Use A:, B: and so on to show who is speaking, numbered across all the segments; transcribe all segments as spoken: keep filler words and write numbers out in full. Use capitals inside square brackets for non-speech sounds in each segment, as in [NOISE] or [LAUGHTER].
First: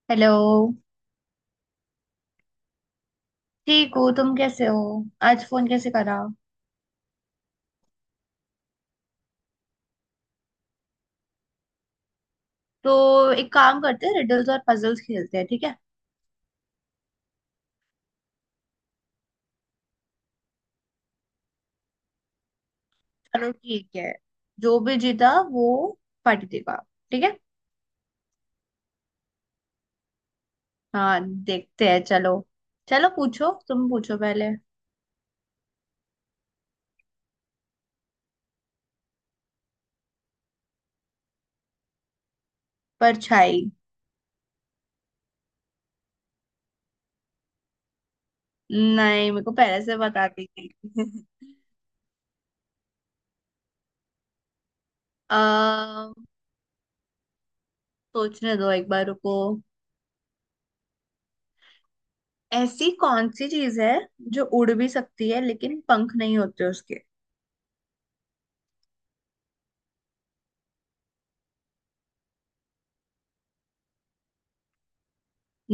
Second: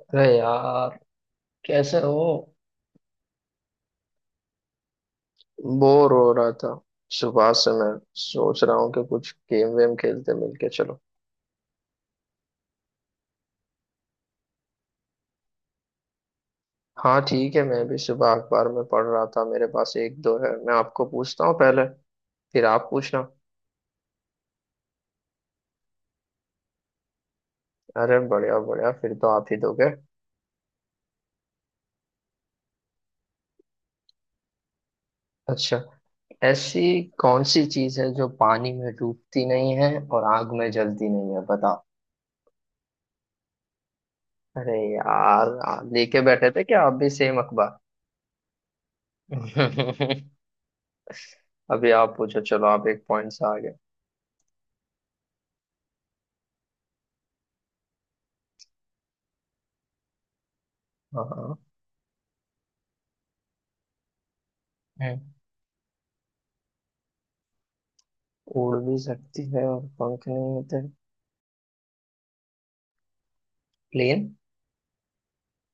A: अरे
B: हेलो।
A: यार, कैसे हो।
B: ठीक हो? तुम कैसे हो? आज फोन कैसे
A: बोर
B: करा?
A: हो रहा था, सुबह से मैं सोच रहा हूँ कि कुछ गेम वेम खेलते, मिलके चलो।
B: तो एक काम करते हैं, रिडल्स और पजल्स खेलते हैं, ठीक है?
A: हाँ ठीक है, मैं भी सुबह अखबार में पढ़ रहा था, मेरे पास एक दो है, मैं आपको पूछता हूँ पहले, फिर आप पूछना।
B: चलो ठीक है। जो भी जीता वो पार्टी देगा, ठीक है?
A: अरे बढ़िया बढ़िया, फिर तो आप ही दोगे।
B: हाँ, देखते हैं। चलो, चलो पूछो, तुम पूछो पहले।
A: अच्छा, ऐसी कौन सी चीज है जो पानी में डूबती नहीं है और आग में जलती नहीं है, बताओ।
B: परछाई।
A: अरे यार, आप लेके बैठे थे क्या, आप भी सेम अखबार।
B: नहीं, मेरे को पहले से बता
A: [LAUGHS]
B: दी थी। [LAUGHS]
A: अभी आप पूछो, चलो आप एक पॉइंट से आगे।
B: अः सोचने दो, एक बार रुको।
A: हाँ
B: ऐसी कौन सी चीज है जो उड़ भी
A: है।
B: सकती है लेकिन पंख नहीं होते उसके?
A: उड़ भी सकती है और पंख नहीं होते। प्लेन।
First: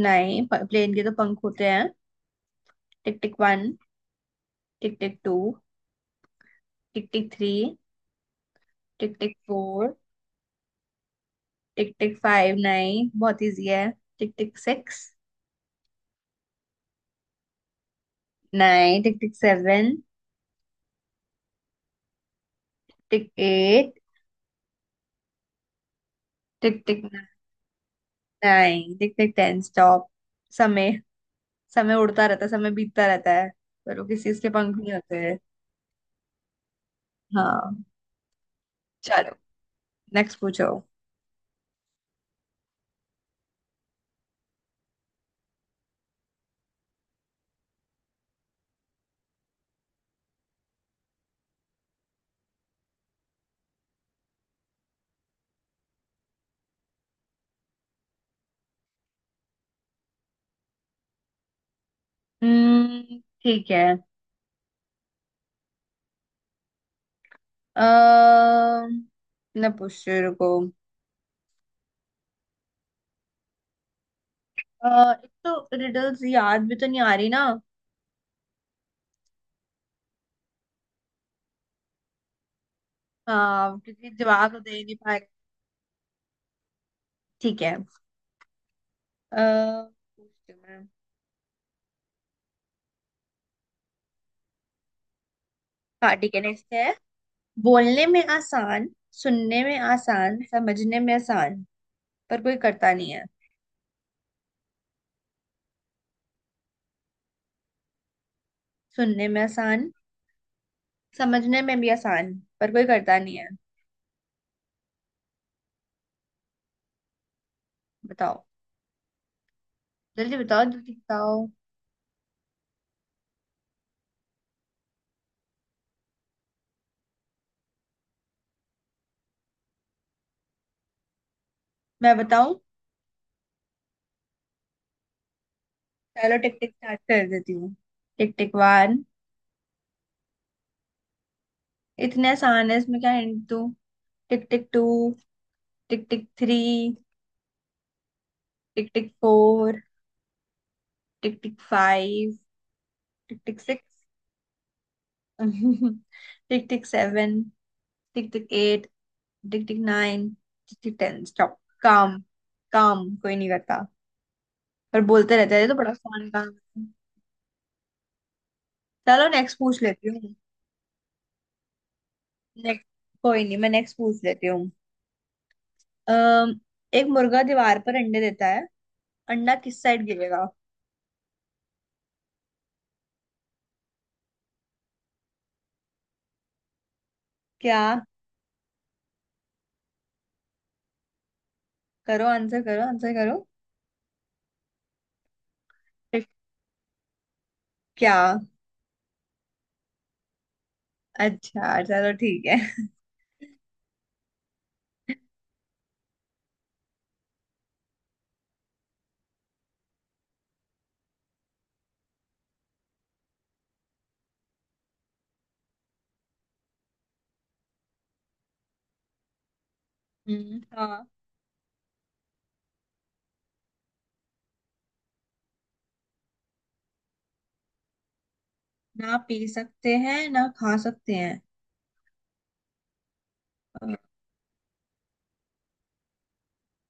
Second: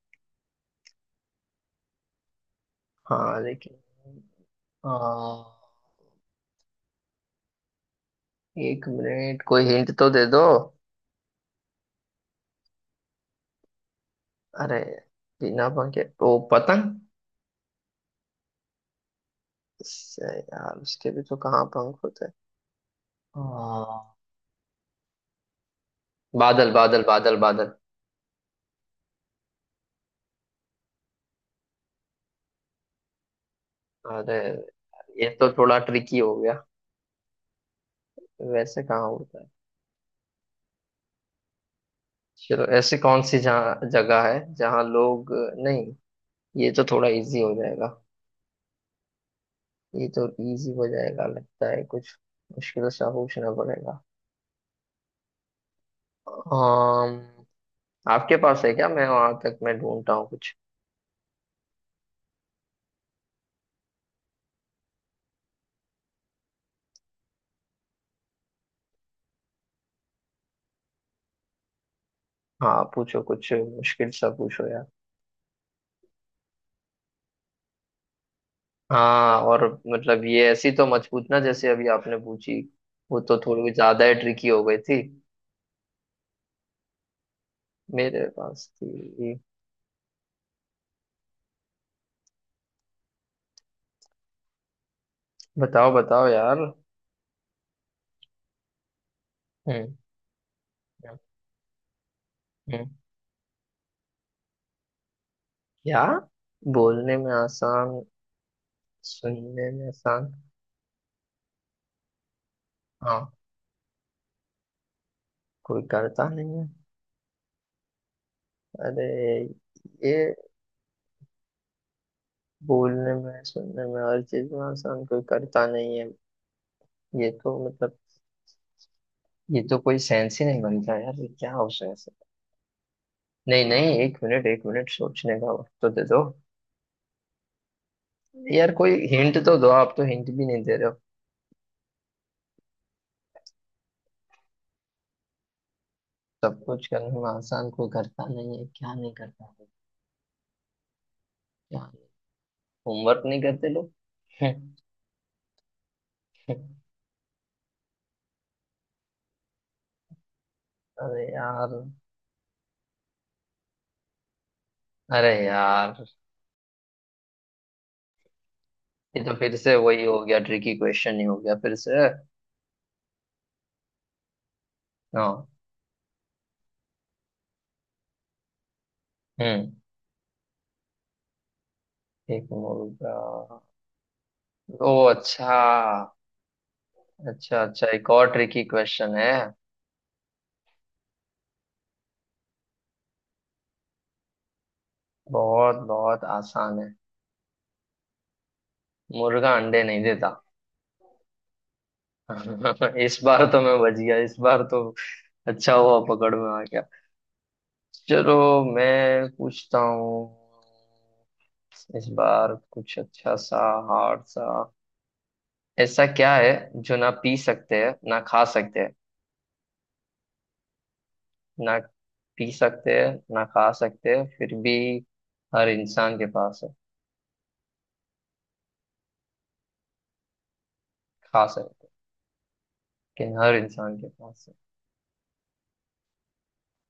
B: नहीं, प्लेन के तो पंख होते हैं। टिक टिक
A: हाँ
B: वन।
A: लेकिन।
B: टिक टिक टू।
A: हाँ,
B: टिक टिक थ्री।
A: एक
B: टिक टिक
A: मिनट कोई हिंट
B: फोर।
A: तो दे दो।
B: Tick tick five. नाइन बहुत इजी है। टिक टिक
A: अरे,
B: सिक्स।
A: बिना पंख के वो पतंग।
B: नाइन। Tick tick seven.
A: इससे यार उसके भी तो कहाँ पंख होते हैं।
B: Tick eight.
A: हाँ, बादल
B: टिक टिक
A: बादल बादल बादल।
B: Nine. Tick tick ten stop. समय। समय उड़ता रहता है, समय बीतता रहता है, पर वो किसी
A: अरे,
B: इसके पंख नहीं होते
A: ये
B: हैं।
A: तो थोड़ा ट्रिकी हो गया।
B: हाँ,
A: वैसे कहाँ
B: चलो
A: होता है।
B: नेक्स्ट पूछो।
A: चलो, ऐसी कौन सी जहाँ जगह है जहाँ लोग, नहीं, ये तो थोड़ा इजी हो जाएगा, ये तो इजी हो जाएगा, लगता है कुछ मुश्किल सा पूछना पड़ेगा। um, आपके पास है क्या, मैं वहां तक मैं ढूंढता हूँ कुछ।
B: हम्म, ठीक है। अः मैं पूछती हूँ, रुको।
A: हाँ पूछो, कुछ मुश्किल सा पूछो यार।
B: अ, एक तो रिडल्स याद भी तो नहीं आ रही ना।
A: हाँ और, मतलब ये ऐसी तो मत पूछना जैसे अभी आपने पूछी, वो तो थोड़ी
B: हाँ,
A: ज्यादा
B: क्योंकि
A: ही ट्रिकी
B: जवाब तो
A: हो गई
B: दे नहीं
A: थी।
B: पा। ठीक है।
A: मेरे पास थी।
B: अः
A: बताओ
B: हाँ
A: बताओ
B: ठीक है,
A: यार।
B: नेक्स्ट है। बोलने में आसान, सुनने में
A: हम्म।
B: आसान, समझने में
A: हम्म।
B: आसान, पर कोई
A: हम्म।
B: करता नहीं है।
A: क्या बोलने में आसान,
B: सुनने में
A: सुनने में
B: आसान,
A: आसान।
B: समझने में भी आसान, पर कोई करता
A: हाँ,
B: नहीं है।
A: कोई करता नहीं है।
B: बताओ।
A: अरे
B: जल्दी
A: ये,
B: बताओ, जल्दी बताओ।
A: बोलने में सुनने में हर चीज में आसान, कोई करता नहीं है। ये तो मतलब, ये तो कोई सेंस ही नहीं बनता यार, ये क्या हो सेंस
B: मैं
A: है?
B: बताऊं?
A: नहीं नहीं, एक मिनट एक मिनट, सोचने का वक्त तो दे दो।
B: चलो टिक टिक स्टार्ट कर देती हूँ। टिक टिक
A: यार कोई
B: वन।
A: हिंट तो दो, आप तो हिंट भी नहीं दे रहे हो।
B: इतने आसान है, इसमें क्या हिंट दूं? Tick tick two. Tick tick three.
A: सब कुछ करने में आसान कोई करता नहीं है,
B: टिक
A: क्या
B: टिक
A: नहीं करता है।
B: फोर। टिक टिक
A: क्या,
B: फाइव।
A: होमवर्क
B: टिक
A: नहीं
B: टिक
A: करते लोग।
B: सिक्स।
A: [LAUGHS]
B: [LAUGHS] टिक tick seven. Tick tick eight. Tick tick nine. Tick tick
A: अरे
B: टेन स्टॉप।
A: यार।
B: काम। काम कोई नहीं करता, पर
A: अरे
B: बोलते रहते हैं। ये तो बड़ा
A: यार,
B: फन काम है।
A: ये
B: चलो
A: तो फिर
B: नेक्स्ट
A: से
B: पूछ
A: वही
B: लेती
A: हो
B: हूँ।
A: गया, ट्रिकी क्वेश्चन ही हो गया फिर से।
B: नेक्स्ट। कोई नहीं, मैं नेक्स्ट पूछ लेती हूँ।
A: हाँ।
B: अम, एक मुर्गा दीवार पर अंडे देता है, अंडा
A: हम्म,
B: किस साइड गिरेगा?
A: एक मिनट, रुक जा। ओ अच्छा, अच्छा
B: क्या?
A: अच्छा, एक और ट्रिकी क्वेश्चन है।
B: करो आंसर करो, आंसर करो।
A: बहुत बहुत
B: फिर
A: आसान है।
B: क्या?
A: मुर्गा अंडे नहीं देता।
B: अच्छा चलो ठीक है।
A: [LAUGHS] इस बार तो मैं बच गया, इस बार तो अच्छा हुआ पकड़ में आ गया। चलो मैं पूछता हूँ, इस बार कुछ अच्छा सा, हार्ड सा। ऐसा क्या है जो ना पी सकते हैं ना खा सकते हैं,
B: हम्म, हाँ।
A: ना पी सकते हैं ना खा सकते हैं, फिर भी हर इंसान के पास है।
B: ना पी सकते हैं, ना खा सकते हैं।
A: खा सकते हैं, लेकिन हर
B: अ,
A: इंसान के पास है।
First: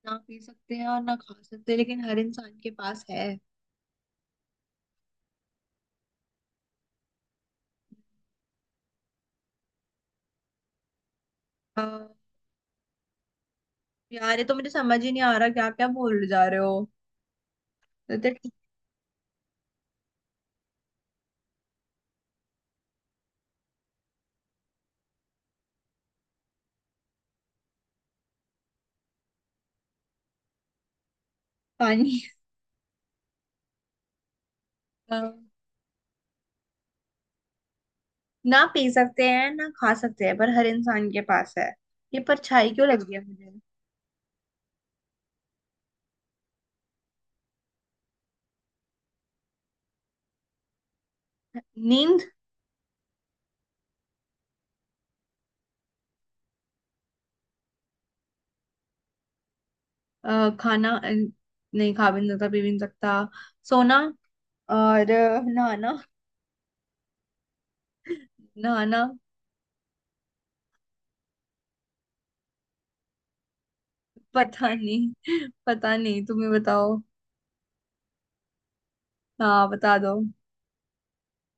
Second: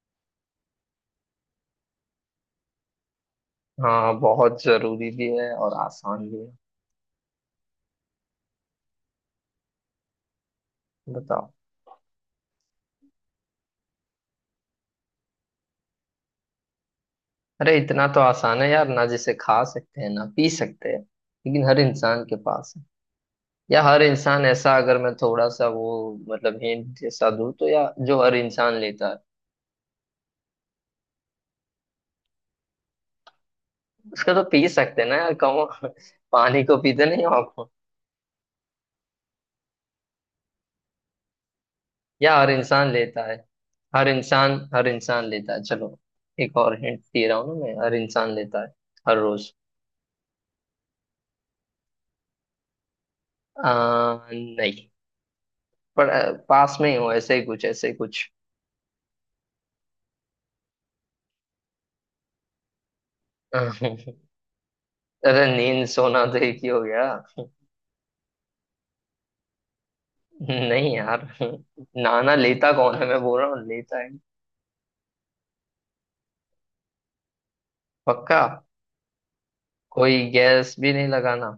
B: ना पी सकते हैं और ना खा सकते लेकिन हर इंसान के पास है।
A: हाँ, बहुत जरूरी भी है और आसान भी है, बताओ।
B: हाँ। यार ये तो मुझे समझ ही नहीं आ रहा, क्या क्या बोल जा रहे हो।
A: अरे इतना
B: तो
A: तो
B: तो ठीक।
A: आसान है यार, ना जिसे खा सकते हैं ना पी सकते हैं, लेकिन हर इंसान के पास है, या हर इंसान ऐसा, अगर मैं थोड़ा सा वो मतलब हिंट जैसा दूं तो, या जो हर इंसान लेता है।
B: पानी।
A: उसका तो पी सकते हैं ना यार,
B: हाँ।
A: कहो। [LAUGHS] पानी को पीते नहीं हो आपको।
B: ना पी सकते हैं, ना खा सकते हैं, पर हर इंसान के पास है। ये
A: या हर
B: परछाई क्यों
A: इंसान
B: लग गया
A: लेता है,
B: मुझे?
A: हर इंसान हर इंसान लेता है, चलो एक और हिंट दे रहा हूँ ना मैं, हर इंसान लेता है, हर रोज।
B: नींद।
A: आ, नहीं, पर अ, पास में ही हो, ऐसे ही कुछ, ऐसे ही कुछ।
B: अ, खाना। अ, नहीं, खा भी नहीं सकता, पी भी नहीं सकता। सोना।
A: [LAUGHS]
B: और अ,
A: अरे नींद
B: नहाना।
A: सोना तो एक ही हो गया,
B: नहाना।
A: नहीं यार। नाना लेता कौन है, मैं बोल रहा हूँ लेता है।
B: पता नहीं। [LAUGHS] पता नहीं, तुम ही बताओ।
A: पक्का।
B: हाँ, बता दो।
A: कोई गैस भी नहीं लगाना।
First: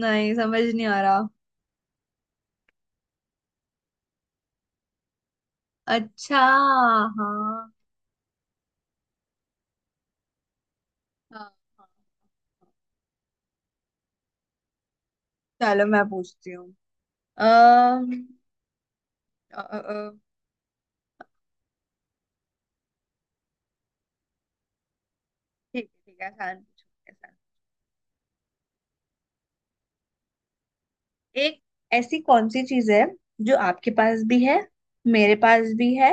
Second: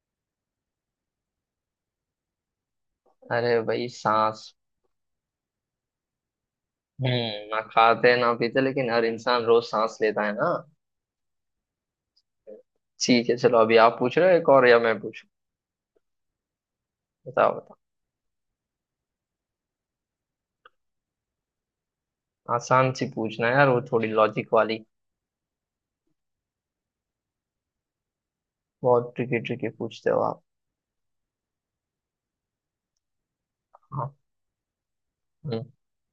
B: नहीं समझ नहीं आ रहा।
A: अरे भाई, सांस।
B: अच्छा, हाँ
A: हम्म, ना
B: हाँ।
A: खाते ना पीते लेकिन हर इंसान रोज सांस लेता है ना।
B: हाँ, हाँ।
A: ठीक है चलो, अभी आप पूछ रहे हो, एक और या मैं पूछूं।
B: चलो मैं पूछती हूँ।
A: बताओ बताओ।
B: अः अ, अ, अ,
A: आसान सी पूछना है यार, वो थोड़ी लॉजिक वाली।
B: ठीक है, ठीक है, आसान पूछो मेरे साथ।
A: बहुत ट्रिकी ट्रिकी पूछते हो आप।
B: एक, ऐसी कौन सी चीज है जो आपके
A: हाँ।
B: पास भी है, मेरे
A: हम्म।
B: पास भी है,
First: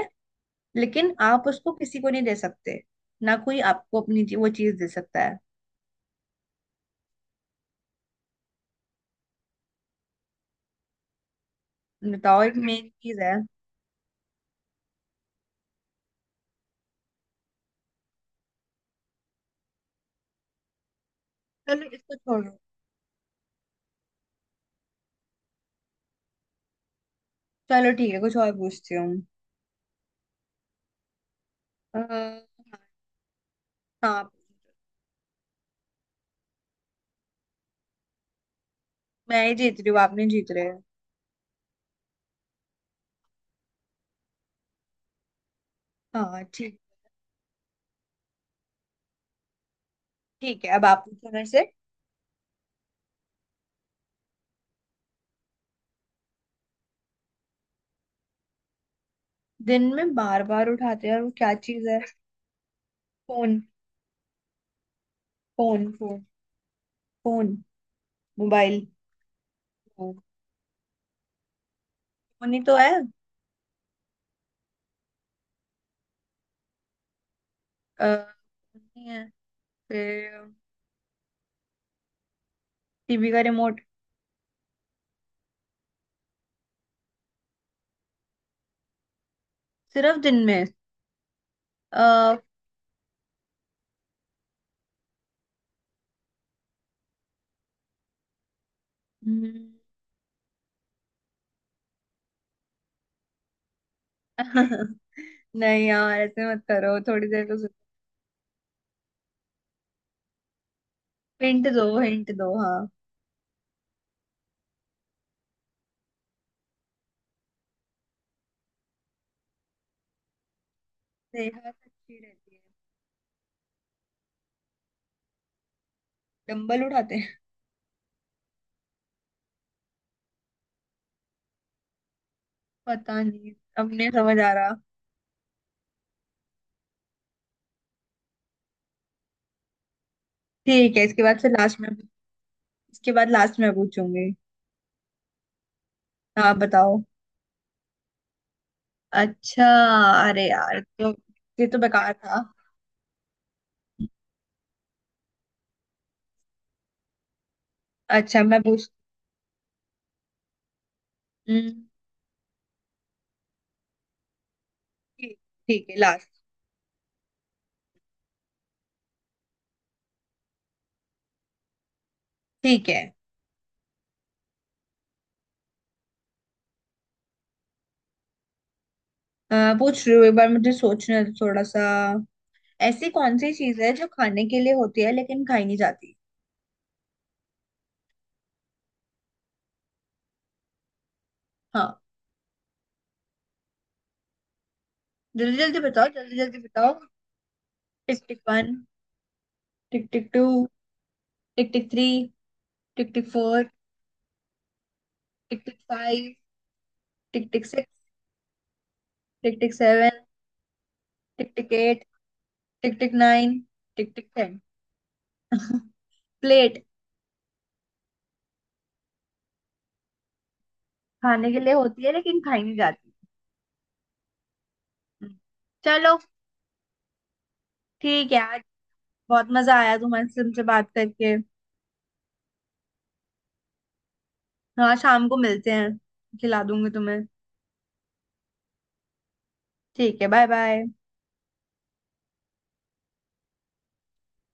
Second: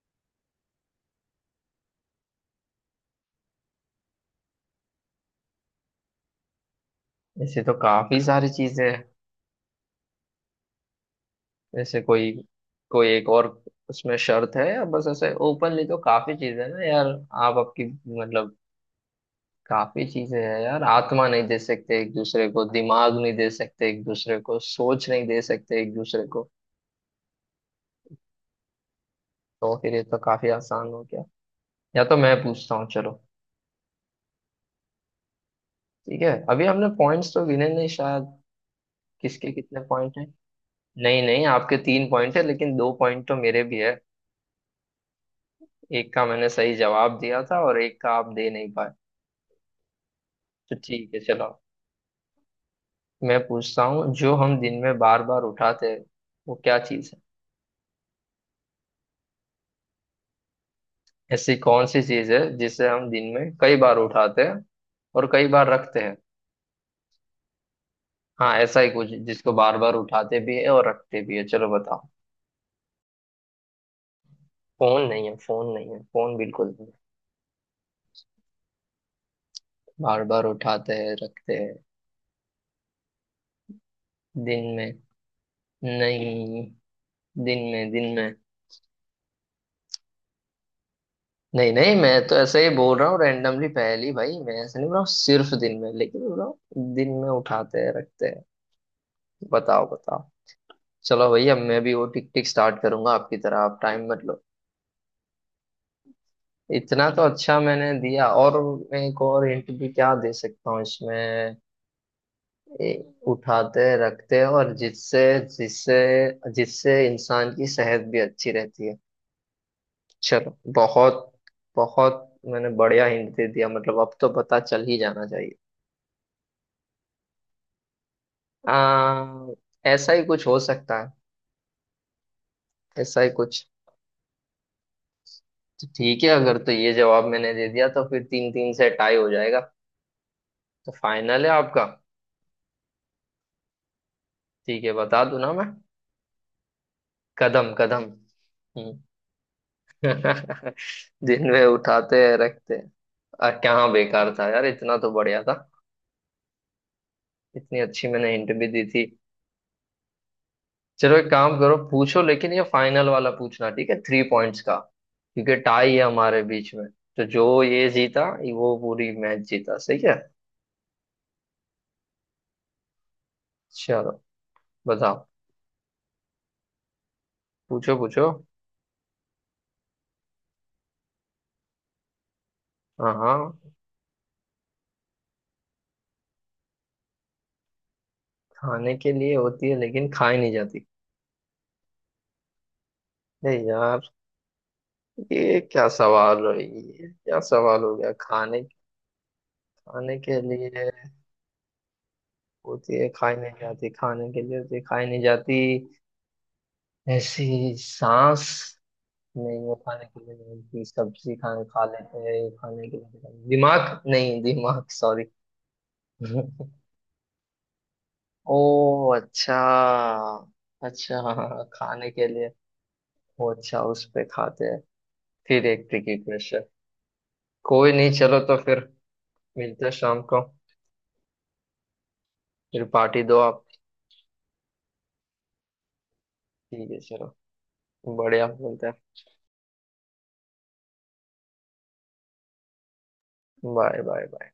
B: लेकिन आप उसको किसी को नहीं दे सकते, ना कोई आपको अपनी ची- वो चीज दे सकता है।
A: ऐसे तो काफी सारी चीजें हैं, ऐसे कोई,
B: बताओ, एक मेन
A: कोई
B: चीज
A: एक
B: है।
A: और, उसमें शर्त है, या बस ऐसे ओपनली तो काफी चीजें हैं ना यार। आप आपकी मतलब, काफी चीजें हैं यार, आत्मा नहीं दे
B: चलो
A: सकते एक
B: इसको
A: दूसरे
B: छोड़ो।
A: को, दिमाग नहीं दे सकते एक दूसरे को, सोच नहीं दे सकते एक दूसरे को।
B: चलो ठीक है, कुछ और पूछती हूँ।
A: तो फिर ये तो काफी आसान हो गया,
B: अ,
A: या तो मैं पूछता हूँ चलो।
B: हाँ।
A: ठीक है, अभी हमने पॉइंट्स तो गिने नहीं शायद,
B: मैं
A: किसके
B: ही जीत
A: कितने
B: रही हूँ, आप
A: पॉइंट हैं।
B: नहीं जीत रहे हो।
A: नहीं नहीं, आपके तीन पॉइंट है लेकिन दो पॉइंट तो मेरे भी है, एक का
B: हाँ,
A: मैंने सही
B: ठीक।
A: जवाब दिया था और एक का आप दे नहीं पाए।
B: ठीक है,
A: तो
B: अब आप
A: ठीक है
B: पूछो मेरे
A: चलो,
B: से।
A: मैं पूछता हूँ, जो हम दिन में बार बार उठाते हैं, वो क्या चीज़ है।
B: दिन में बार बार उठाते हैं, और वो क्या
A: ऐसी कौन
B: चीज है?
A: सी चीज़ है जिसे हम दिन
B: फोन।
A: में कई बार उठाते हैं और कई बार
B: फोन।
A: रखते हैं।
B: फोन। फोन।
A: हाँ, ऐसा
B: मोबाइल।
A: ही कुछ जिसको बार बार उठाते भी है और रखते भी है, चलो बताओ।
B: फोन ही तो है।
A: फोन नहीं है, फोन नहीं है, फोन बिल्कुल नहीं है।
B: अ, नहीं है?
A: बार
B: फिर?
A: बार उठाते हैं, रखते हैं,
B: टीवी का रिमोट?
A: दिन में। नहीं, दिन में दिन में।
B: सिर्फ दिन में?
A: नहीं नहीं,
B: अ,
A: मैं तो ऐसे ही बोल रहा हूँ रैंडमली, पहली भाई मैं ऐसे नहीं बोल रहा हूँ सिर्फ दिन में, लेकिन बोल रहा हूँ दिन में उठाते हैं रखते हैं।
B: हम्म।
A: बताओ बताओ। चलो भैया, मैं भी वो टिक टिक स्टार्ट करूंगा आपकी तरह, आप टाइम मत लो।
B: [LAUGHS] नहीं यार, ऐसे मत करो
A: इतना तो
B: थोड़ी देर को।
A: अच्छा मैंने दिया, और मैं एक और हिंट भी क्या दे सकता हूँ इसमें।
B: हिंट दो, हिंट दो, हाँ।
A: ए, उठाते रखते, और जिससे, जिससे जिससे इंसान की सेहत भी अच्छी रहती है। चलो बहुत,
B: सेहत अच्छी
A: बहुत
B: रहती
A: मैंने
B: है?
A: बढ़िया हिंट दे दिया, मतलब अब तो पता चल ही जाना चाहिए।
B: डंबल उठाते हैं?
A: आ, ऐसा ही कुछ हो सकता है, ऐसा
B: पता
A: ही
B: नहीं।
A: कुछ।
B: अब नहीं समझ आ रहा।
A: तो ठीक है, अगर तो ये जवाब मैंने दे दिया तो फिर तीन तीन से टाई हो जाएगा, तो
B: ठीक है, इसके बाद
A: फाइनल
B: से
A: है
B: लास्ट
A: आपका।
B: में। इसके बाद लास्ट में पूछूंगी।
A: ठीक है, बता दूं ना मैं,
B: हाँ बताओ।
A: कदम कदम। हम्म।
B: अच्छा। अरे
A: [LAUGHS]
B: यार, तो
A: दिन में
B: ये तो बेकार
A: उठाते हैं
B: था।
A: रखते हैं। आ, क्या बेकार था यार, इतना तो बढ़िया था, इतनी अच्छी मैंने
B: अच्छा,
A: हिंट
B: मैं
A: भी दी
B: पूछ।
A: थी। चलो एक काम करो,
B: हम्म,
A: पूछो, लेकिन ये फाइनल वाला पूछना, ठीक है, थ्री पॉइंट्स का,
B: ठीक।
A: क्योंकि
B: ठीक
A: टाई
B: है,
A: है
B: लास्ट।
A: हमारे बीच में। तो जो ये जीता, वो पूरी मैच जीता, सही है।
B: ठीक है,
A: चलो बताओ, पूछो पूछो।
B: आ, पूछ रही हूँ, एक बार मुझे सोचने दो थोड़ा सा। ऐसी
A: हाँ
B: कौन सी
A: हाँ,
B: चीज है जो खाने के लिए होती है लेकिन खाई नहीं जाती?
A: खाने के लिए होती है लेकिन खाई नहीं जाती।
B: हाँ।
A: अरे यार,
B: जल्दी
A: ये
B: जल्दी
A: क्या
B: बताओ, जल्दी
A: सवाल है,
B: जल्दी बताओ।
A: ये क्या सवाल हो गया,
B: टिक टिक
A: खाने,
B: वन। टिक
A: खाने
B: टिक
A: के
B: टू।
A: लिए
B: टिक टिक थ्री।
A: होती है
B: टिक टिक
A: खाई नहीं
B: फोर।
A: जाती, खाने के लिए होती है खाई नहीं जाती,
B: टिक टिक फाइव।
A: ऐसी,
B: टिक टिक सिक्स।
A: सांस
B: टिक
A: नहीं
B: टिक
A: है, खाने
B: सेवन।
A: के लिए नहीं होती, सब्जी
B: टिक
A: खाने
B: टिक
A: खा
B: एट।
A: लेते हैं, खाने के
B: टिक टिक
A: लिए
B: नाइन।
A: दिमाग,
B: टिक टिक
A: नहीं
B: टेन।
A: दिमाग सॉरी। [LAUGHS]
B: प्लेट।
A: ओ अच्छा, अच्छा
B: खाने के
A: हाँ,
B: लिए होती
A: खाने
B: है
A: के
B: लेकिन
A: लिए।
B: खाई नहीं जाती।
A: ओ अच्छा, उस पे खाते हैं।
B: हम्म।
A: फिर एक ट्रिकी
B: चलो
A: क्वेश्चन, कोई नहीं,
B: ठीक
A: चलो
B: है।
A: तो
B: आज
A: फिर
B: बहुत मजा
A: मिलते हैं
B: आया
A: शाम
B: तुम्हारे
A: को,
B: से, तुमसे बात करके।
A: फिर पार्टी दो आप।
B: हाँ, शाम को मिलते हैं, खिला दूंगी
A: ठीक है
B: तुम्हें।
A: चलो, बढ़िया, मिलते हैं।
B: ठीक है, bye bye.
A: Bye bye bye.